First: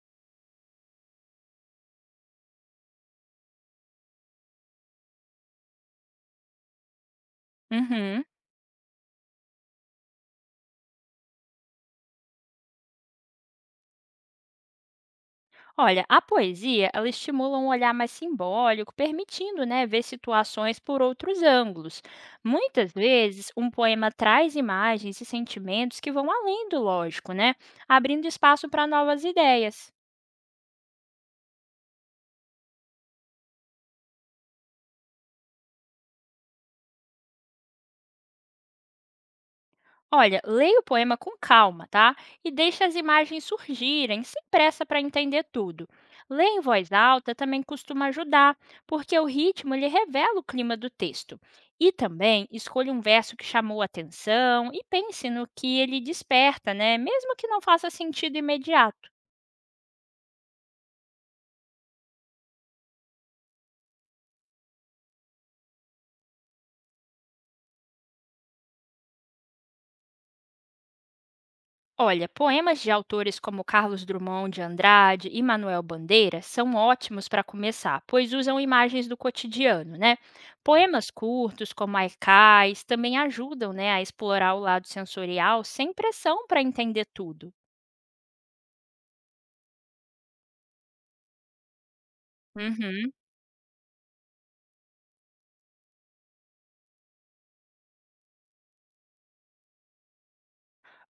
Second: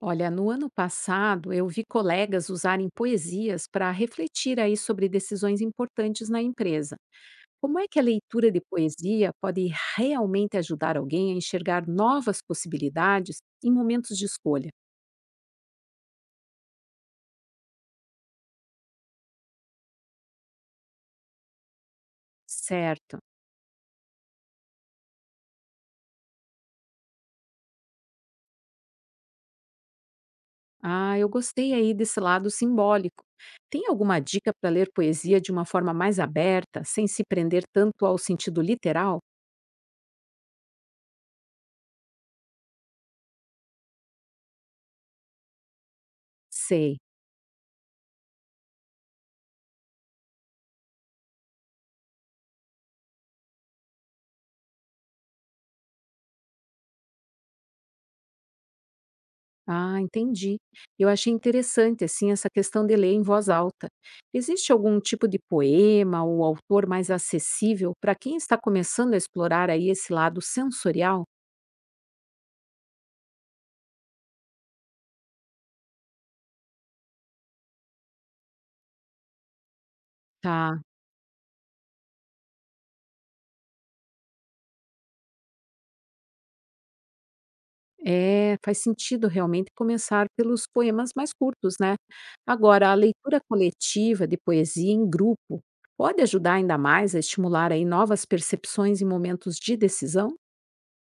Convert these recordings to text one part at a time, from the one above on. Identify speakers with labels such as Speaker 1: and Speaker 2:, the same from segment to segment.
Speaker 1: Olha, no ano passado eu vi colegas usarem poesias para refletir aí sobre decisões importantes na empresa. Como é que a
Speaker 2: Uhum.
Speaker 1: leitura de poesia pode realmente ajudar alguém a enxergar novas possibilidades em momentos de escolha?
Speaker 2: Olha, a poesia, ela estimula um olhar mais simbólico, permitindo, né, ver situações por outros ângulos. Muitas
Speaker 1: Certo.
Speaker 2: vezes, um poema traz imagens e sentimentos que vão além do lógico, né, abrindo espaço para novas ideias.
Speaker 1: Ah, eu gostei aí desse lado simbólico. Tem alguma dica para ler poesia de uma forma mais aberta, sem se prender tanto ao sentido literal?
Speaker 2: Olha, leia o poema com calma, tá? E deixe as imagens surgirem, sem pressa para entender tudo. Ler em voz
Speaker 1: Sei.
Speaker 2: alta também costuma ajudar, porque o ritmo ele revela o clima do texto. E também escolha um verso que chamou a atenção e pense no que ele desperta, né? Mesmo que não faça sentido imediato.
Speaker 1: Ah, entendi. Eu achei interessante, assim, essa questão de ler em voz alta. Existe algum tipo de poema ou autor mais acessível para quem está começando a explorar aí esse lado sensorial?
Speaker 2: Olha, poemas de autores como Carlos Drummond de Andrade e Manuel Bandeira são ótimos para começar, pois usam imagens do cotidiano, né?
Speaker 1: Tá,
Speaker 2: Poemas curtos, como Aicais, também ajudam né, a explorar o lado sensorial sem pressão para entender tudo.
Speaker 1: é, faz sentido realmente começar pelos poemas mais curtos, né? Agora, a
Speaker 2: Uhum.
Speaker 1: leitura coletiva de poesia em grupo pode ajudar ainda mais a estimular aí novas percepções em momentos de decisão?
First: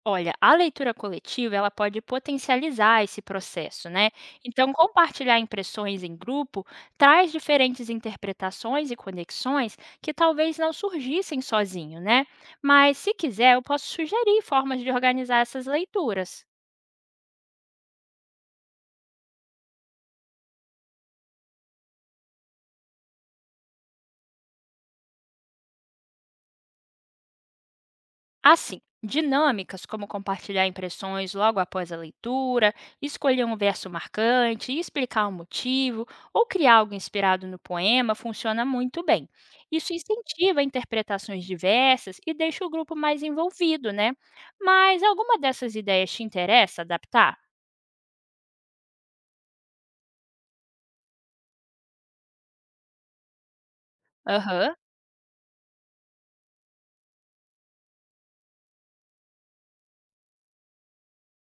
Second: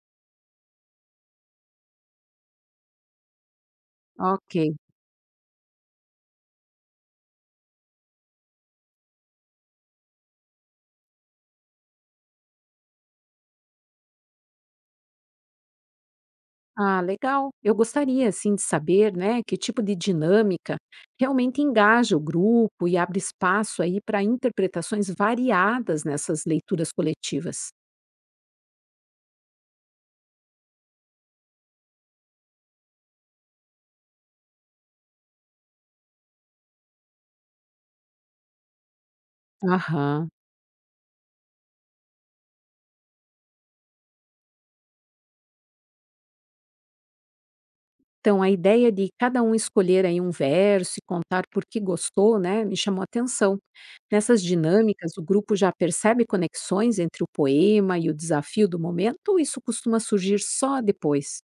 Speaker 2: Olha, a leitura coletiva, ela pode potencializar esse processo, né? Então,
Speaker 1: Ok.
Speaker 2: compartilhar impressões em grupo traz diferentes interpretações e conexões que talvez não surgissem sozinho, né? Mas se quiser, eu posso sugerir formas de organizar essas leituras.
Speaker 1: Ah, legal. Eu gostaria, assim, de saber, né, que tipo de dinâmica realmente engaja o grupo e abre espaço aí para interpretações variadas nessas leituras coletivas.
Speaker 2: Assim, dinâmicas como compartilhar impressões logo após a leitura, escolher um verso marcante, explicar o motivo ou criar algo inspirado no poema funciona muito bem. Isso
Speaker 1: Aham.
Speaker 2: incentiva interpretações diversas e deixa o grupo mais envolvido, né? Mas alguma dessas ideias te interessa adaptar?
Speaker 1: Então, a ideia de cada um escolher aí um verso e contar por que gostou, né, me chamou a atenção. Nessas
Speaker 2: Aham.
Speaker 1: dinâmicas, o grupo já percebe conexões entre o poema e o desafio do momento, ou isso costuma surgir só depois?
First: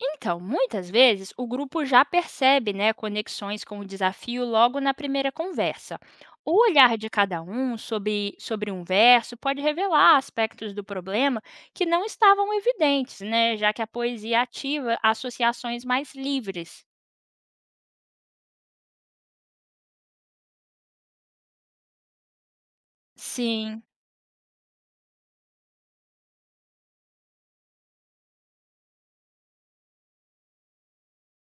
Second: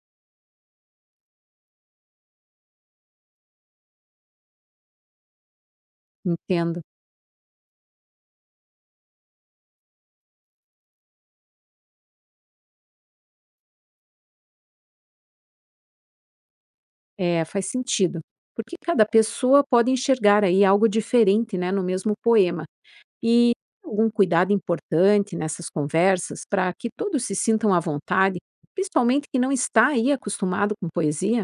Speaker 2: Então, muitas vezes o grupo já percebe né, conexões com o desafio logo na primeira conversa. O
Speaker 1: Entendo.
Speaker 2: olhar de cada um sobre um verso pode revelar aspectos do problema que não estavam evidentes, né, já que a poesia ativa associações mais livres.
Speaker 1: É, faz sentido. Porque cada pessoa pode enxergar aí algo diferente, né, no mesmo poema. E
Speaker 2: Sim.
Speaker 1: tem algum cuidado importante nessas conversas para que todos se sintam à vontade, principalmente quem não está aí acostumado com poesia?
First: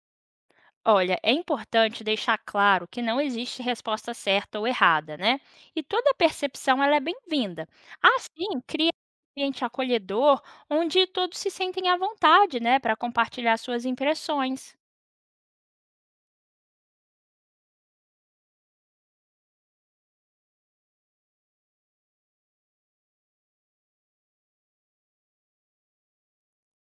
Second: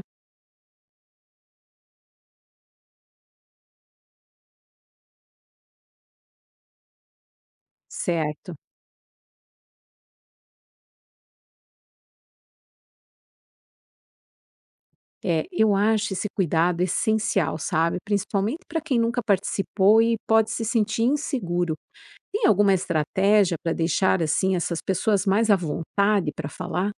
Speaker 2: Olha, é importante deixar claro que não existe resposta certa ou errada, né? E toda percepção ela é bem-vinda.
Speaker 1: Certo.
Speaker 2: Assim, cria um ambiente acolhedor onde todos se sentem à vontade, né, para compartilhar suas impressões.
Speaker 1: É, eu acho esse cuidado essencial, sabe? Principalmente para quem nunca participou e pode se sentir inseguro. Tem alguma estratégia para deixar assim essas pessoas mais à vontade para falar?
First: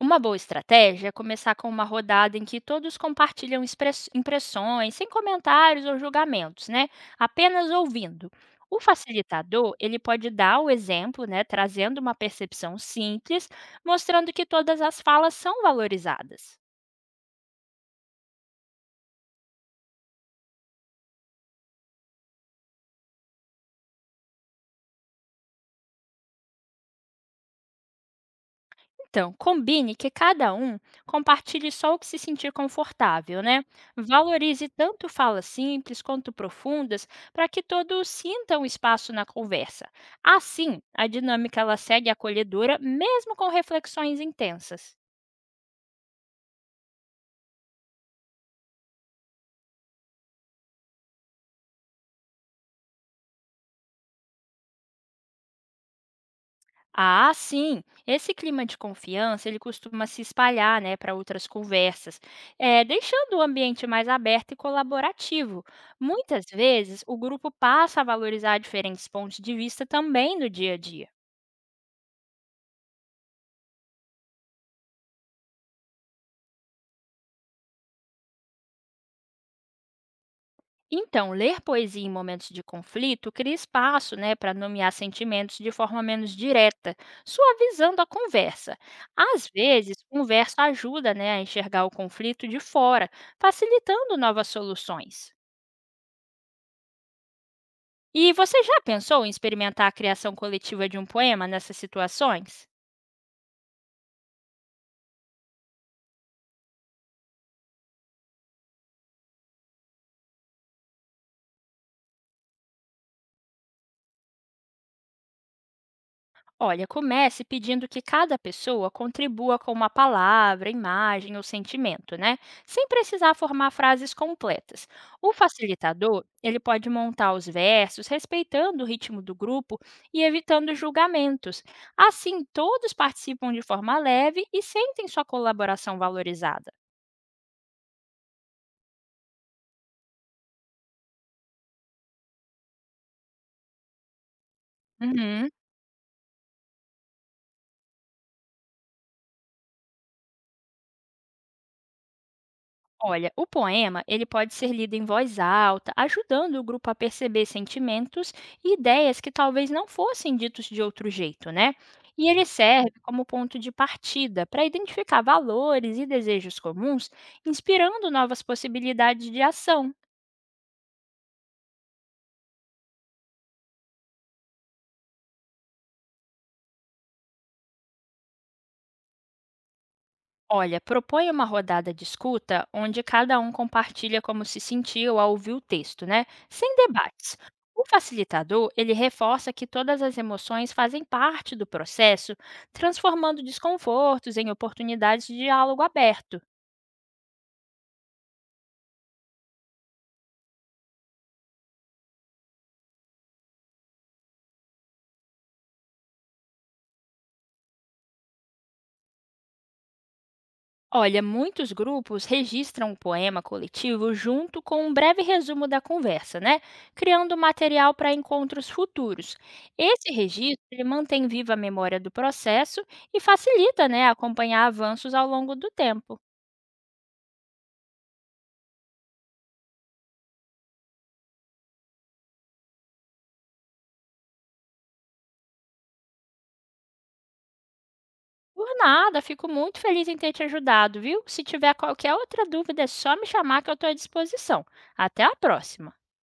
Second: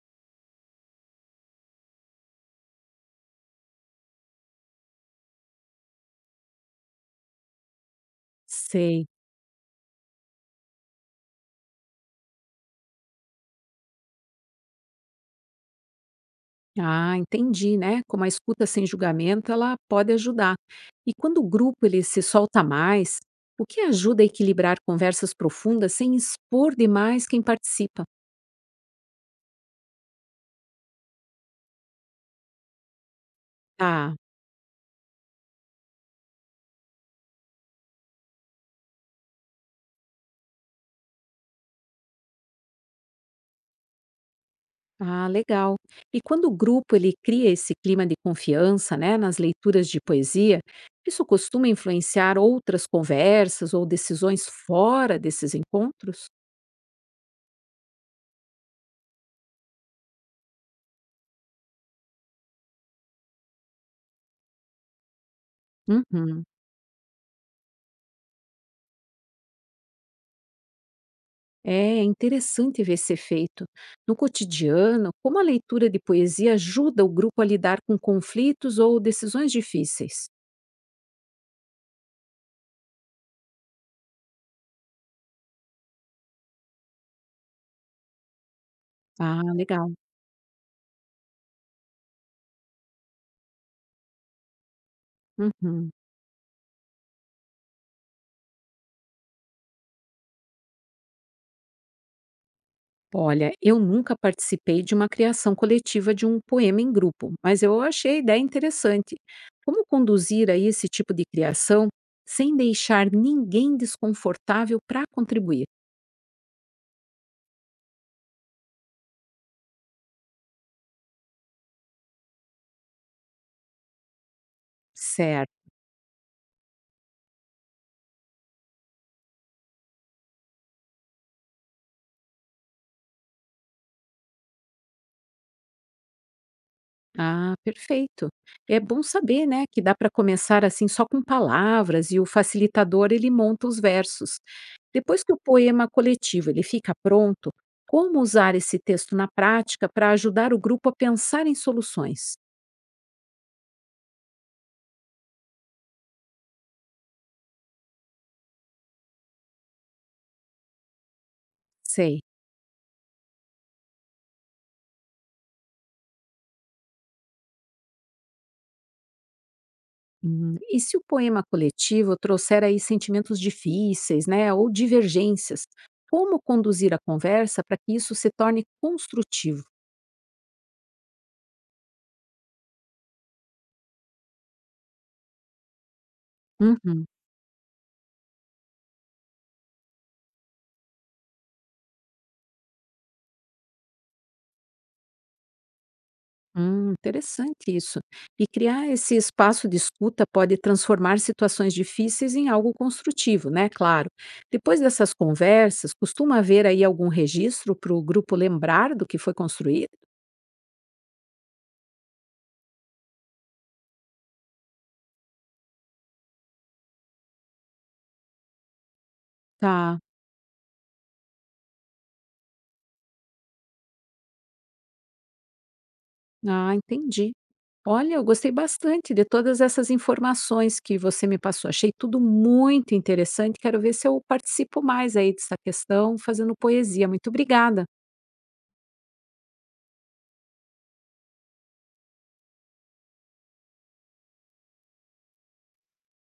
Speaker 2: Uma boa estratégia é começar com uma rodada em que todos compartilham impressões, sem comentários ou julgamentos, né? Apenas ouvindo. O
Speaker 1: Sei.
Speaker 2: facilitador, ele pode dar o exemplo, né, trazendo uma percepção simples, mostrando que todas as falas são valorizadas.
Speaker 1: Ah, entendi, né? Como a escuta sem julgamento, ela pode ajudar. E quando o grupo ele se solta mais, o que ajuda a equilibrar conversas profundas sem expor demais quem participa?
Speaker 2: Então, combine que cada um compartilhe só o que se sentir confortável, né?
Speaker 1: Ah,
Speaker 2: Valorize tanto falas simples quanto profundas para que todos sintam espaço na conversa. Assim, a dinâmica ela segue acolhedora mesmo com reflexões intensas.
Speaker 1: ah, legal. E quando o grupo ele cria esse clima de confiança, né, nas leituras de poesia, isso costuma influenciar outras conversas ou decisões fora desses encontros?
Speaker 2: Ah, sim. Esse clima de confiança, ele costuma se espalhar, né, para outras conversas, deixando o ambiente mais aberto e colaborativo.
Speaker 1: Uhum.
Speaker 2: Muitas vezes, o grupo passa a valorizar diferentes pontos de vista também no dia a dia.
Speaker 1: É interessante ver esse efeito. No cotidiano, como a leitura de poesia ajuda o grupo a lidar com conflitos ou decisões difíceis?
Speaker 2: Então, ler poesia em momentos de conflito cria espaço, né, para nomear sentimentos de forma menos direta, suavizando a conversa.
Speaker 1: Ah,
Speaker 2: Às
Speaker 1: legal.
Speaker 2: vezes, um verso ajuda, né, a enxergar o conflito de fora, facilitando novas soluções.
Speaker 1: Uhum.
Speaker 2: E você já pensou em experimentar a criação coletiva de um poema nessas situações?
Speaker 1: Olha, eu nunca participei de uma criação coletiva de um poema em grupo, mas eu achei a ideia interessante. Como conduzir aí esse tipo de criação sem deixar ninguém desconfortável para contribuir?
Speaker 2: Olha, comece pedindo que cada pessoa contribua com uma palavra, imagem ou sentimento, né? Sem precisar formar frases completas. O
Speaker 1: Certo.
Speaker 2: facilitador, ele pode montar os versos respeitando o ritmo do grupo e evitando julgamentos. Assim, todos participam de forma leve e sentem sua colaboração valorizada.
Speaker 1: Ah, perfeito. É bom saber, né, que dá para começar assim só com palavras e o facilitador ele monta os versos. Depois que o
Speaker 2: Uhum.
Speaker 1: poema coletivo ele fica pronto, como usar esse texto na prática para ajudar o grupo a pensar em soluções?
Speaker 2: Olha, o poema, ele pode ser lido em voz alta, ajudando o grupo a perceber sentimentos e ideias que talvez não fossem ditos de outro jeito, né?
Speaker 1: Sei.
Speaker 2: E ele serve como ponto de partida para identificar valores e desejos comuns, inspirando novas possibilidades de ação.
Speaker 1: E se o poema coletivo trouxer aí sentimentos difíceis, né, ou divergências, como conduzir a conversa para que isso se torne construtivo?
Speaker 2: Olha, propõe uma rodada de escuta onde cada um compartilha como se sentiu ao ouvir o texto, né? Sem
Speaker 1: Uhum.
Speaker 2: debates. O facilitador, ele reforça que todas as emoções fazem parte do processo, transformando desconfortos em oportunidades de diálogo aberto.
Speaker 1: Interessante isso. E criar esse espaço de escuta pode transformar situações difíceis em algo construtivo, né? Claro. Depois dessas conversas, costuma haver aí algum registro para o grupo lembrar do que foi construído?
Speaker 2: Olha, muitos grupos registram o poema coletivo junto com um breve resumo da conversa, né? Criando material para encontros futuros.
Speaker 1: Tá.
Speaker 2: Esse registro ele mantém viva a memória do processo e facilita, né, acompanhar avanços ao longo do tempo.
Speaker 1: Ah, entendi. Olha, eu gostei bastante de todas essas informações que você me passou. Achei tudo muito interessante. Quero ver se eu participo mais aí dessa questão fazendo poesia. Muito obrigada.
Speaker 2: Por nada, fico muito feliz em ter te ajudado, viu? Se tiver qualquer outra dúvida, é só me chamar que eu estou à disposição. Até a próxima!